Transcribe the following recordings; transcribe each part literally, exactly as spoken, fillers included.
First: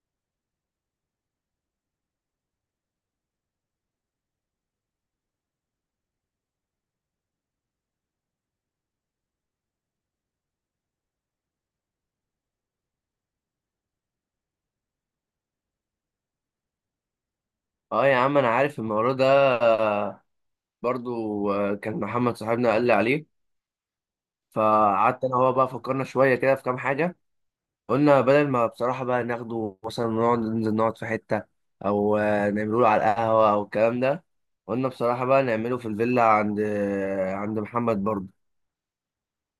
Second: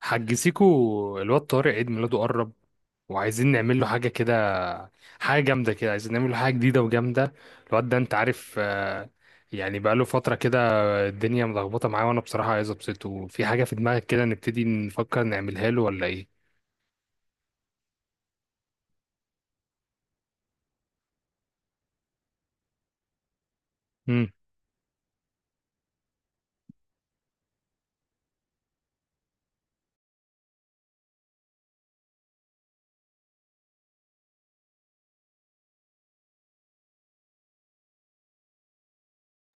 حاج سيكو الواد طارق عيد ميلاده قرب وعايزين نعمل له حاجة كده، حاجة جامدة كده. عايزين نعمل له حاجة جديدة وجامدة. الواد ده انت عارف، آه، يعني بقاله فترة كده، الدنيا ملخبطة معاه. وانا بصراحة عايز ابسطه في حاجة. في دماغك كده نبتدي نفكر نعملها له ولا ايه؟ اه يا عم انا عارف الموضوع ده، آه، برضو آه، كان محمد صاحبنا قال لي عليه. مم. فقعدت انا هو بقى فكرنا شويه كده في كام حاجه. قلنا بدل ما بصراحه بقى ناخده مثلا نقعد ننزل نقعد في حته او آه، نعمله له على القهوه او الكلام ده. قلنا بصراحه بقى نعمله في الفيلا عند آه، عند محمد برضو.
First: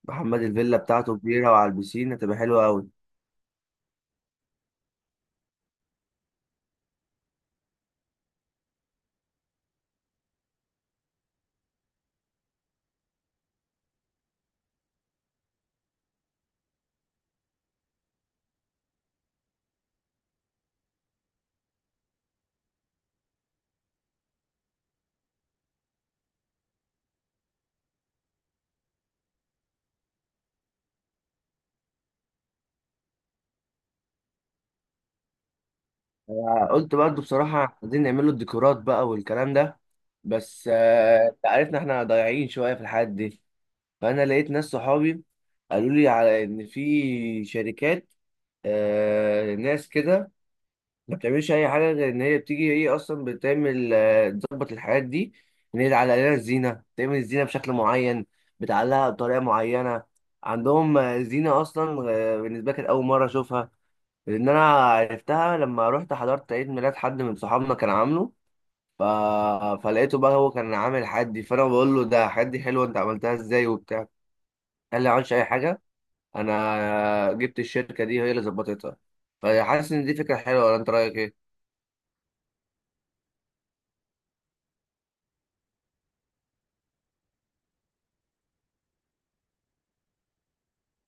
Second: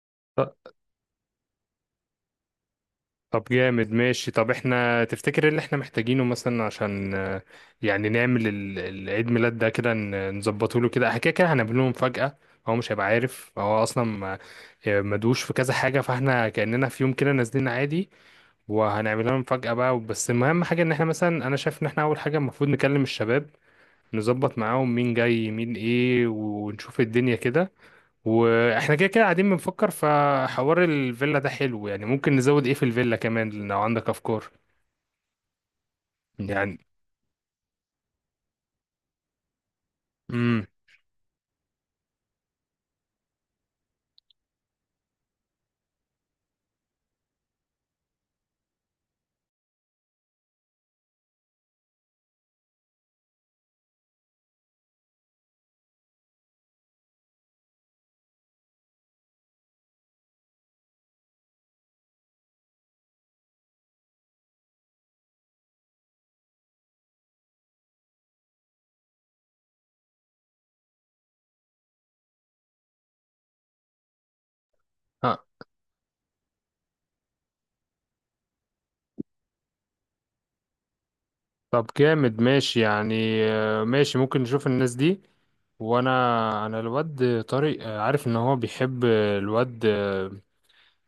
محمد الفيلا بتاعته كبيره وعلى البسين هتبقى حلوه قوي. طب جامد ماشي. طب احنا تفتكر ايه اللي احنا محتاجينه مثلا عشان آه، يعني نعمل ال- ال- العيد ميلاد ده كده، ن- نظبطه له كده. احنا كده كده هنعمل له مفاجأة. هو مش هيبقى عارف، هو اصلا ما- آه، مدوش في كذا حاجة. فاحنا كأننا في يوم كده نازلين عادي، وهنعمل لهم مفاجأة بقى. بس المهم حاجة ان احنا مثلا، انا شايف ان احنا اول حاجة المفروض نكلم الشباب، نظبط معاهم مين جاي مين ايه ونشوف الدنيا كده. واحنا كده كده قاعدين بنفكر، فحوار الفيلا ده حلو. يعني ممكن نزود ايه في الفيلا كمان لو عندك افكار يعني. قلت برضو بصراحه عايزين نعمله الديكورات بقى والكلام ده، امم. بس آه، انت عارفنا احنا ضايعين شويه في الحاجات دي. فانا لقيت ناس صحابي قالوا لي على ان في شركات، آه ناس كده، ما بتعملش اي حاجه غير ان هي بتيجي هي اصلا بتعمل آه، تظبط الحاجات دي، ان هي تعلق لنا الزينه تعمل الزينه بشكل معين، بتعلقها بطريقه معينه. عندهم آه، زينه اصلا. آه، بالنسبه لي كانت اول مره اشوفها، لان انا عرفتها لما رحت حضرت عيد ميلاد حد من صحابنا كان عامله. ف... فلقيته بقى هو كان عامل حدي، فانا بقول له ده حدي حلو انت عملتها ازاي وبتاع. قال لي ما عملتش ها. اي حاجه، انا جبت الشركه دي هي اللي ظبطتها. فحاسس ان دي فكره حلوه ولا انت رايك ايه؟ طب جامد ماشي يعني. آه، ماشي، ممكن نشوف الناس دي. وانا انا الواد طارق، آه، عارف ان هو بيحب الواد، آه،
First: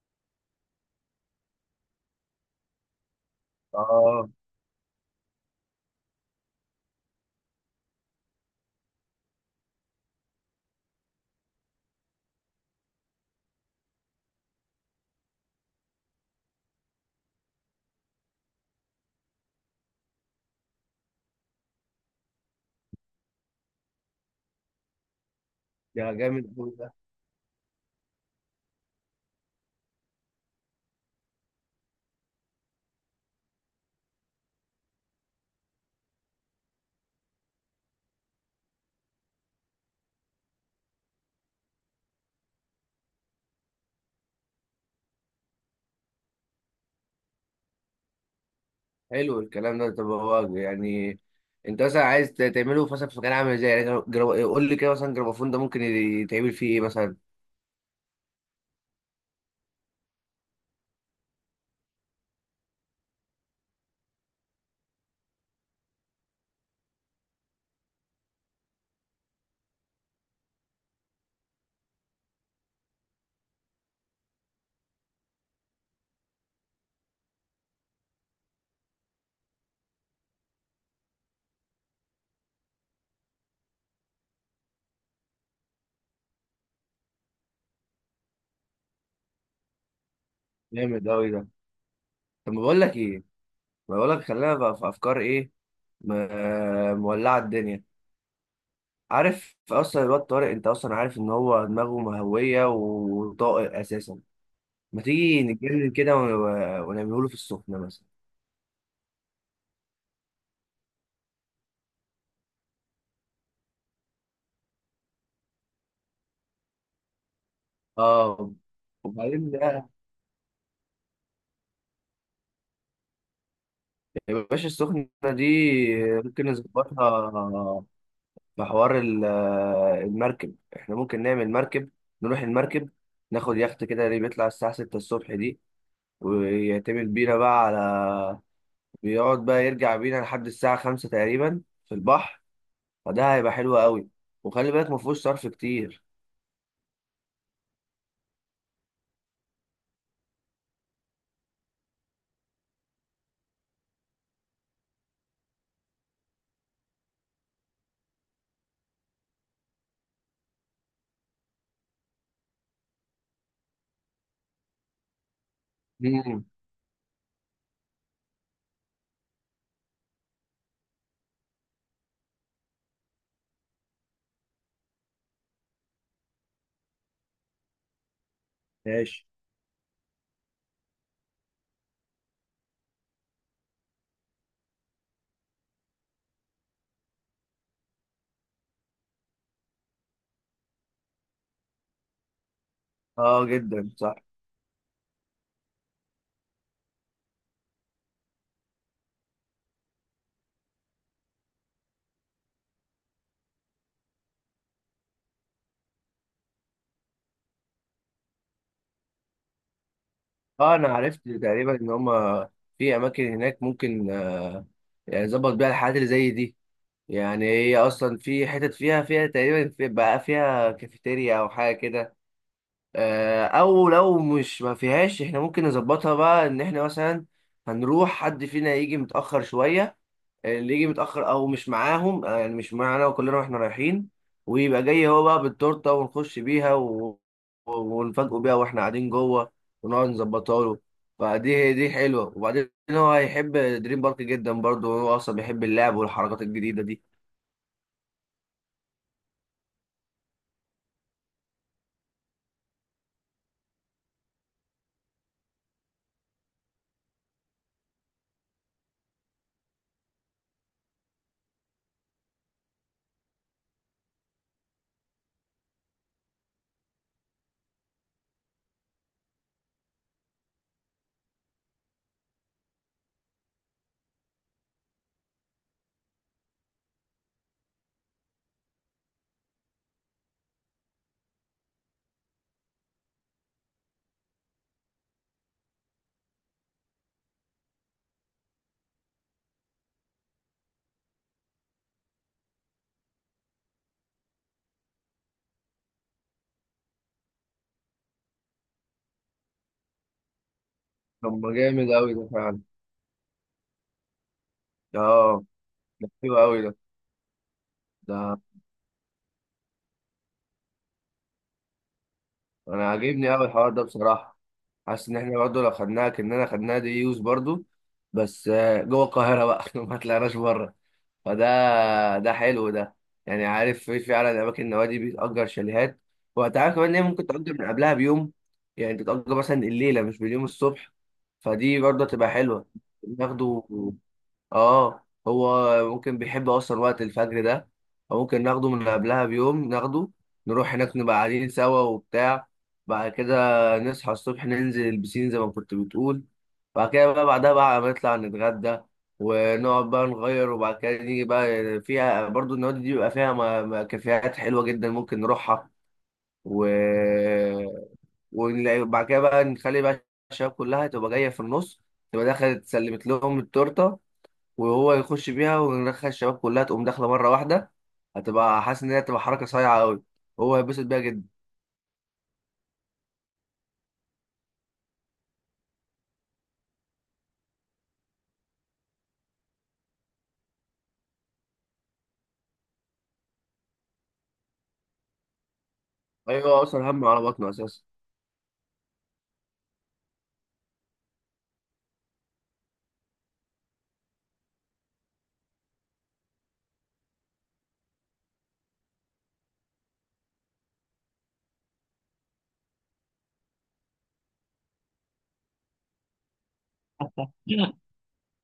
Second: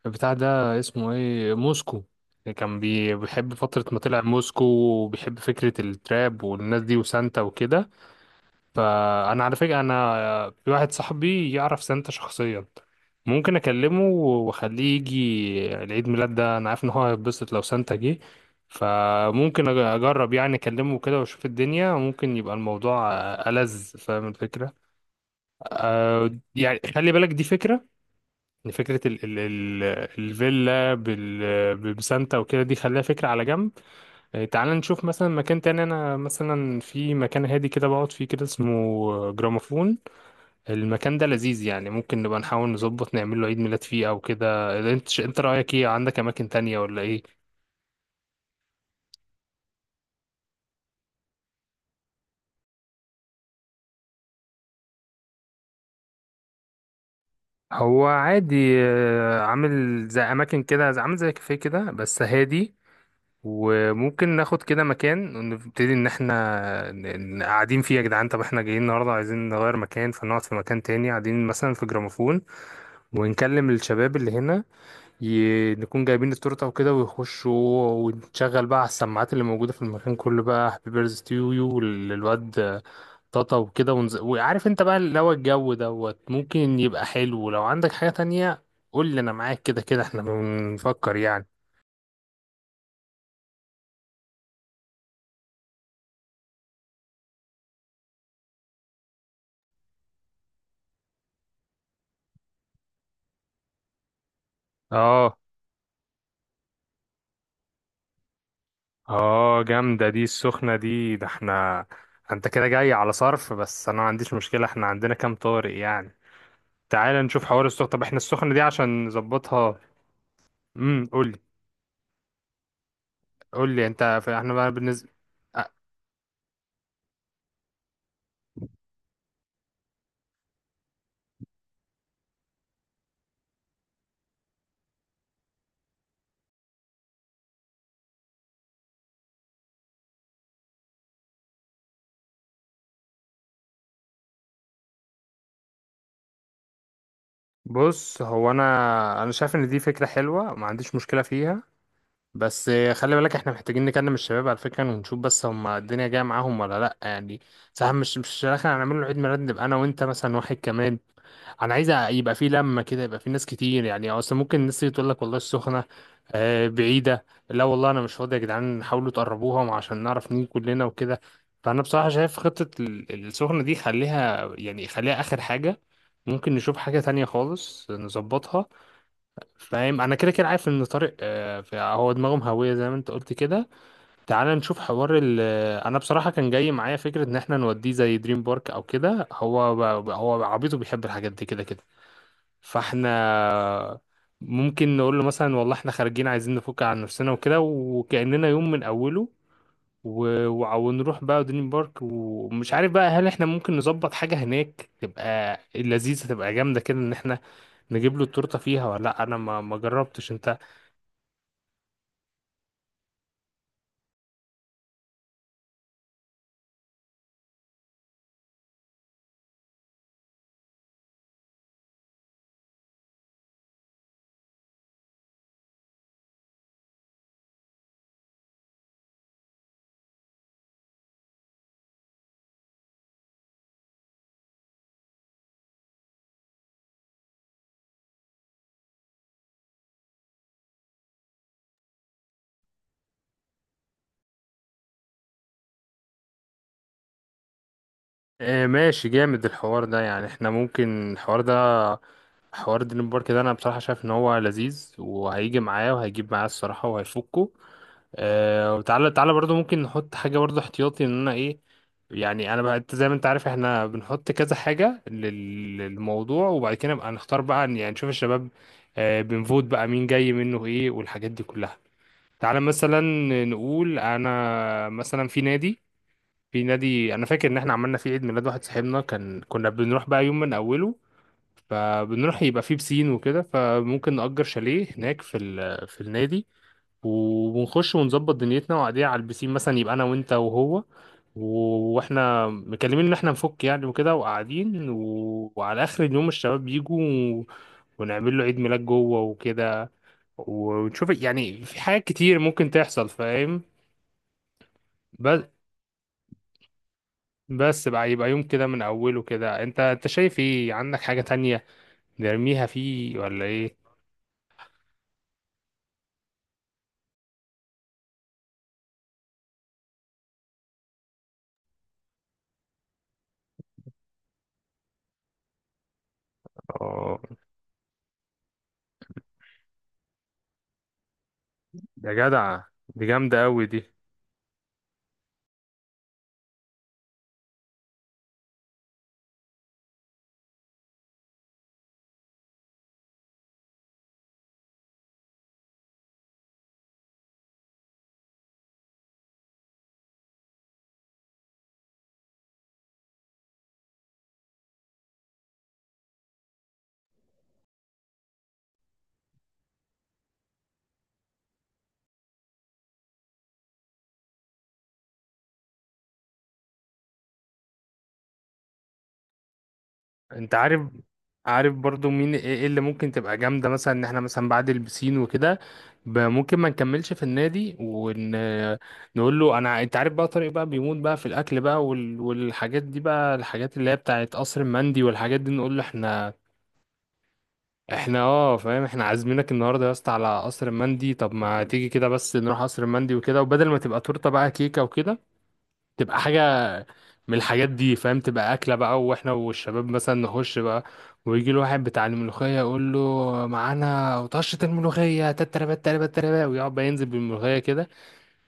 بتاع ده اسمه ايه، موسكو. كان بي- بيحب فترة ما طلع اه موسكو، وبيحب فكرة التراب والناس دي وسانتا وكده. فانا على فكره انا في واحد صاحبي يعرف سانتا شخصيا، ممكن اكلمه واخليه يجي العيد ميلاد ده. انا عارف ان هو هيتبسط لو سانتا جه. فممكن أج- اجرب يعني اكلمه كده واشوف الدنيا، ممكن يبقى الموضوع ألذ. فاهم الفكره؟ ده أه. جامد قوي يعني ده. خلي بالك، دي فكره. إن فكره ال ال ال الفيلا بال بسانتا وكده دي خليها فكره على جنب. آه، تعال نشوف مثلا مكان تاني. انا مثلا في مكان هادي كده بقعد فيه كده اسمه جراموفون. المكان ده لذيذ يعني، ممكن نبقى نحاول نظبط نعمل له عيد ميلاد فيه او كده. انت ش- انت رأيك ايه؟ عندك اماكن تانية ولا ايه؟ حلو الكلام ده. طب هو يعني انت مثلا عايز ت- تعمله في مثلا في مكان عامل ازاي، يعني جرا- جرا- قول لي كده مثلا جرافون ده ممكن يتعمل فيه ايه مثلا؟ هو عادي، آه، عامل زي اماكن كده، زي- عامل زي كافيه كده بس هادي. وممكن ناخد كده مكان ونبتدي ان احنا ن- ن- قاعدين فيه. يا جدعان، طب احنا جايين النهارده عايزين نغير مكان، فنقعد في مكان تاني قاعدين مثلا في جراموفون، ونكلم الشباب اللي هنا. ي... نكون جايبين التورته وكده ويخشوا، ونشغل بقى على السماعات اللي موجوده في المكان كله بقى هابي بيرث تو يو للواد طاطا وكده. ونز... وعارف انت بقى اللي هو الجو دوت، ممكن يبقى حلو. لو عندك حاجه تانية قول لي، انا معاك. كده كده احنا جامد بنفكر قوي يعني. ده. طب ما بقول لك ايه، ما بقول لك خلينا بقى في افكار ايه. م- مولعه الدنيا. عارف اصلا الواد طارق انت اصلا عارف ان هو دماغه مهويه وطاقه اساسا. ما اه. تيجي نتجنن كده ون- ونعمله له في السخنه مثلا. اه جامده دي السخنه دي. ده احنا انت كده جاي على صرف، بس انا ما عنديش مشكله. احنا عندنا كام طارق يعني؟ تعال نشوف حوار السخنه. طب احنا السخنه اه دي عشان وبعدين نظبطها. بقى. امم. قول لي. قول لي انت في يا احنا بقى باشا بالنسبه السخنة دي أ- ممكن نظبطها في حوار ال- المركب. احنا ممكن نعمل مركب، نروح المركب، ناخد يخت كده اللي بيطلع الساعة ستة الصبح دي، ويعتمد بينا بقى على، بيقعد بقى يرجع بينا لحد الساعة خمسة تقريبا في البحر. فده هيبقى حلو قوي، وخلي بالك مفهوش صرف كتير. بص، هو انا انا شايف ان دي فكره حلوه، ما عنديش مشكله فيها. بس خلي بالك احنا محتاجين نكلم الشباب على فكره، ونشوف بس هم الدنيا جايه معاهم ولا لا يعني. صح؟ مش مش في الاخر هنعمل له عيد ميلاد نبقى انا وانت مثلا، واحد كمان. انا عايز يبقى في لمه كده، يبقى في ناس كتير. يعني اصلا ممكن الناس اللي تقول لك والله السخنه مم. آه، بعيده، لا والله انا مش فاضي يا جدعان، حاولوا تقربوها عشان نعرف نيجي كلنا وكده. فانا بصراحه شايف خطه ال- السخنه دي خليها، يعني خليها اخر حاجه. ممكن نشوف حاجه تانية خالص نظبطها. ماشي. فاهم؟ انا كده كده عارف ان طارق، آه، ف- هو دماغه مهويه زي ما انت قلت كده. تعال نشوف حوار ال آه، انا بصراحه كان جاي معايا فكره ان احنا نوديه زي دريم بارك او كده. هو ب- هو عبيطه، بيحب الحاجات دي كده كده. اه جدا فاحنا صح. ممكن نقول له مثلا والله احنا خارجين عايزين نفك عن نفسنا وكده، وكأننا يوم من أوله و... وع- ونروح بقى دريم بارك. ومش عارف بقى هل احنا ممكن نظبط حاجة هناك تبقى لذيذة، تبقى جامدة كده، ان احنا نجيب له التورتة فيها ولا لا. انا ما ما جربتش انت. اه انا عرفت تقريبا ان هما في اماكن هناك ممكن، يعني ظبط بيها الحاجات اللي زي دي. يعني هي اصلا في حتت فيها فيها تقريبا في بقى فيها كافيتيريا او حاجه كده، آه، او لو مش ما فيهاش احنا ممكن نظبطها بقى ان احنا مثلا هنروح حد فينا يجي متاخر شويه. اللي يجي متأخر أو مش معاهم، آه، يعني مش معانا، وكلنا واحنا رايحين ويبقى جاي هو بقى بالتورتة ونخش بيها و... و- ونفاجئه بيها واحنا قاعدين جوه ونقعد نظبطها له. فدي دي حلوة. وبعدين هو هيحب دريم بارك جدا برضه، وهو أصلا بيحب اللعب والحركات الجديدة دي. اه ماشي، جامد الحوار ده. يعني احنا ممكن الحوار ده، حوار دريم بارك ده، انا بصراحة شايف ان هو لذيذ وهيجي معايا وهيجيب معايا الصراحة وهيفكه. آه. وتعالى تعالى برضو ممكن نحط حاجة برضو احتياطي، ان انا ايه يعني. انا بقى انت زي ما انت عارف احنا بنحط كذا حاجة لل- للموضوع، وبعد كده نبقى نختار بقى عن- يعني نشوف الشباب، آه، بنفوت بقى مين جاي منه ايه والحاجات دي كلها. تعالى مثلا نقول انا مثلا في نادي في نادي انا فاكر ان احنا عملنا فيه عيد ميلاد واحد صاحبنا، كان كنا بنروح بقى يوم من اوله. فبنروح يبقى فيه بسين وكده، فممكن نأجر شاليه هناك في ال... في النادي. وبنخش ونظبط دنيتنا وقاعدين على البسين مثلا، يبقى انا وانت وهو و- واحنا مكلمين ان احنا نفك يعني وكده، وقاعدين و... وعلى اخر اليوم الشباب بيجوا و... ونعمل له عيد ميلاد جوه وكده. ونشوف طب ما يعني في جامد حاجات أوي ده كتير فعلا. ممكن تحصل فاهم. بس اه ده حلو أوي ده. بس بقى يبقى ده يوم كده من اوله كده. انت انت شايف ايه؟ عندك حاجة تانية نرميها أنا فيه عاجبني ولا أوي الحوار ايه؟ ده بصراحة. حاسس ان احنا برضه لو خدناها كاننا خدناها دي يوز برضه، بس آه، جوه القاهره بقى ما طلعناش بره. فده ده حلو ده. يعني عارف في فعلا اماكن النوادي بتأجر شاليهات، وهتعرف كمان ان هي آه. ممكن تأجر من قبلها بيوم، يعني تتأجر مثلا الليله مش باليوم الصبح. فدي برضه يا تبقى جدع حلوه. دي جامدة أوي ناخده. دي. اه هو ممكن بيحب اصلا وقت الفجر ده، فممكن ناخده من قبلها بيوم ناخده، نروح هناك نبقى قاعدين سوا وبتاع. بعد كده نصحى الصبح ننزل البسين زي ما كنت بتقول، بعد كده بقى بعدها بقى نطلع نتغدى ونقعد بقى نغير، وبعد كده نيجي بقى فيها برضو. النوادي دي بيبقى فيها م- م- كافيهات حلوة جدا ممكن نروحها. و... وبعد كده بقى نخلي بقى الشباب كلها تبقى جاية في النص، تبقى دخلت سلمت لهم التورتة وهو يخش بيها وندخل الشباب كلها تقوم داخله مره واحده. هتبقى حاسس ان هي هتبقى حركه صايعه قوي، أنت هو هيتبسط عارف؟ بيها جدا. عارف برضو مين إيه إيه اللي ممكن تبقى جامدة، مثلا إن إحنا مثلا بعد البسين وكده ب- ممكن ما نكملش في النادي، ونقول له أنا، أنت عارف بقى طارق بقى بيموت بقى في الأكل بقى وال... والحاجات دي بقى، الحاجات اللي هي بتاعت قصر المندي والحاجات دي. نقول له إحنا ايوه اصلا هم على بطنه اساسا. إحنا أه فاهم، إحنا عازمينك النهاردة يا اسطى على قصر المندي. طب ما تيجي كده بس نروح قصر المندي وكده، وبدل ما تبقى تورتة بقى كيكة وكده، تبقى حاجة من الحاجات دي فاهم، تبقى أكلة بقى. وإحنا والشباب مثلا نخش بقى، ويجي له واحد بتاع الملوخية يقول له معانا طشة الملوخية، تتربة تتربة تتربة، ويقعد بقى ينزل بالملوخية كده.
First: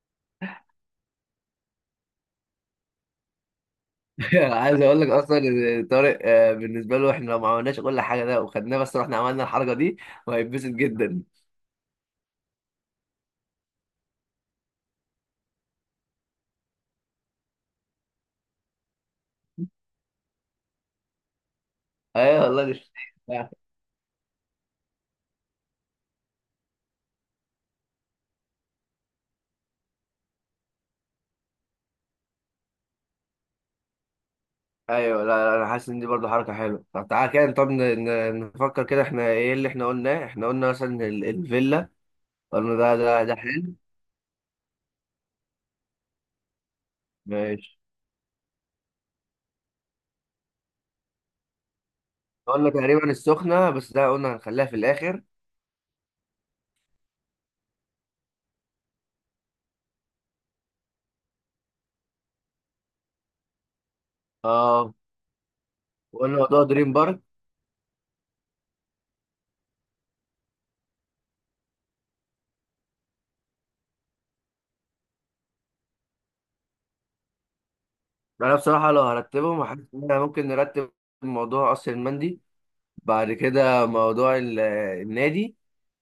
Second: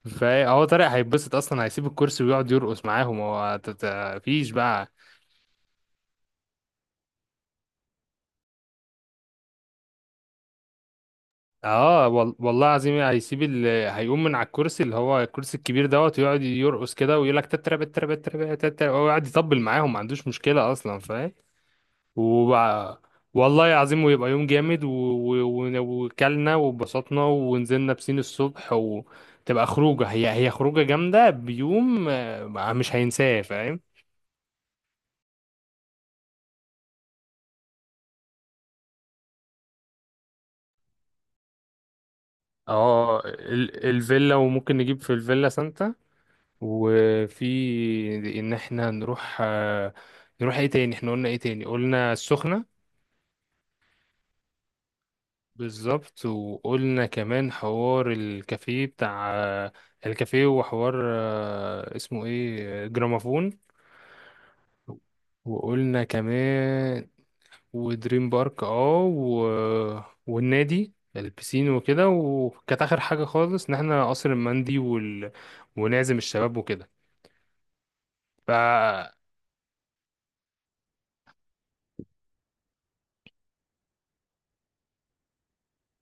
فهو طارق هيتبسط أصلا، هيسيب الكرسي ويقعد يرقص معاهم. هو ت- ت- مفيش عايز بقى. اقول لك اصلا ان طارق آه، بالنسبه له احنا لو ما عملناش كل حاجه ده وخدناه بس رحنا عملنا الحركه دي، وهيتبسط جدا. اه وال- والله العظيم هيسيب ال... هيقوم من على الكرسي اللي هو الكرسي الكبير دوت، ويقعد يرقص كده ويقول لك تتربة تتربة تتربة تتربة، ويقعد يطبل معاهم. ما عندوش مشكلة أصلا فاهم. ايوه والله مش وبقى والله العظيم، ويبقى يوم جامد و... و... و- وكلنا واتبسطنا ونزلنا بسين الصبح، وتبقى خروجة، هي هي خروجة جامدة بيوم آه، مش هينساه فاهم. ايوه. لا, لا انا حاسس ان دي برضه حركه حلوه. طب تعالى كده. طب ن- ن- نفكر كده احنا ايه اللي احنا قلناه. احنا قلنا مثلا ال- الفيلا، قلنا ده اه ده ده حلو. ال... الفيلا، وممكن نجيب في الفيلا سانتا. ماشي. وفي ان احنا نروح، آه، نروح ايه تاني، احنا قلنا ايه تاني؟ قلنا السخنة. قلنا تقريبا السخنة بس ده قلنا هنخليها في الآخر. بالظبط. وقلنا كمان حوار الكافيه بتاع، آه، الكافيه، وحوار آه، اسمه ايه، آه، جرامافون. اه وقلنا وقلنا موضوع دريم كمان، بارك. ودريم بارك. اه و... والنادي البسين وكده. وكانت اخر حاجه خالص ان احنا قصر المندي وال... ونعزم الشباب وكده. ده، ف أنا بصراحة لو هرتبهم حاسس إن إحنا ممكن نرتب موضوع قصر المندي، بعد كده موضوع ال- النادي،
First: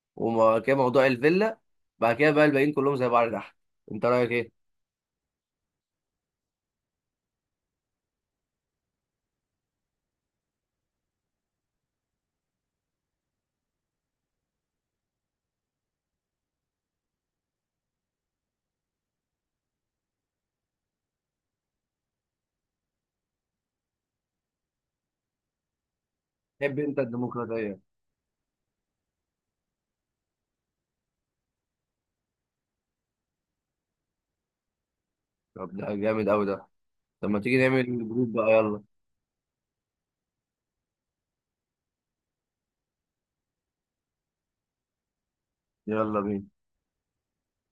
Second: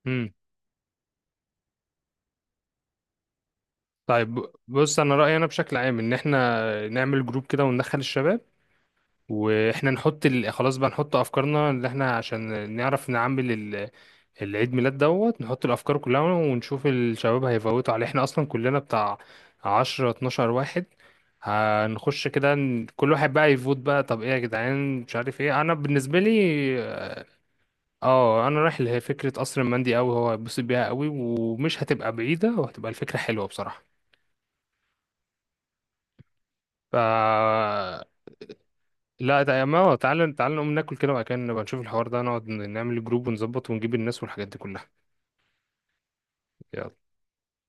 امم وبعد كده موضوع الفيلا، بعد كده بقى الباقيين كلهم زي بعض تحت. أنت رأيك طيب، إيه؟ بص انا رايي، انا بشكل عام ان احنا نعمل جروب كده وندخل الشباب، واحنا نحط ال... خلاص بقى نحط افكارنا اللي احنا، عشان نعرف نعمل ال... العيد ميلاد دوت. نحط الافكار كلها، ونشوف الشباب هيفوتوا عليه. احنا اصلا كلنا بتاع عشرة اتناشر واحد، هنخش كده ن- كل واحد بقى يفوت بقى. طب ايه يا جدعان؟ مش عارف ايه، انا بالنسبة لي تحب أنت اه، الديمقراطية. آه، انا رايح لفكرة قصر المندي قوي. هو هيتبسط بيها قوي ومش هتبقى بعيدة، وهتبقى الفكرة حلوة بصراحة. طب ده جامد أوي ده. ف طب ما تيجي نعمل جروب بقى، يلا. لا تع- ما هو تعالى تعالى نقوم ناكل كده، وبعد كده نبقى نشوف الحوار ده، نقعد نعمل جروب ونظبط ونجيب الناس والحاجات دي كلها. يلا بينا. يلا.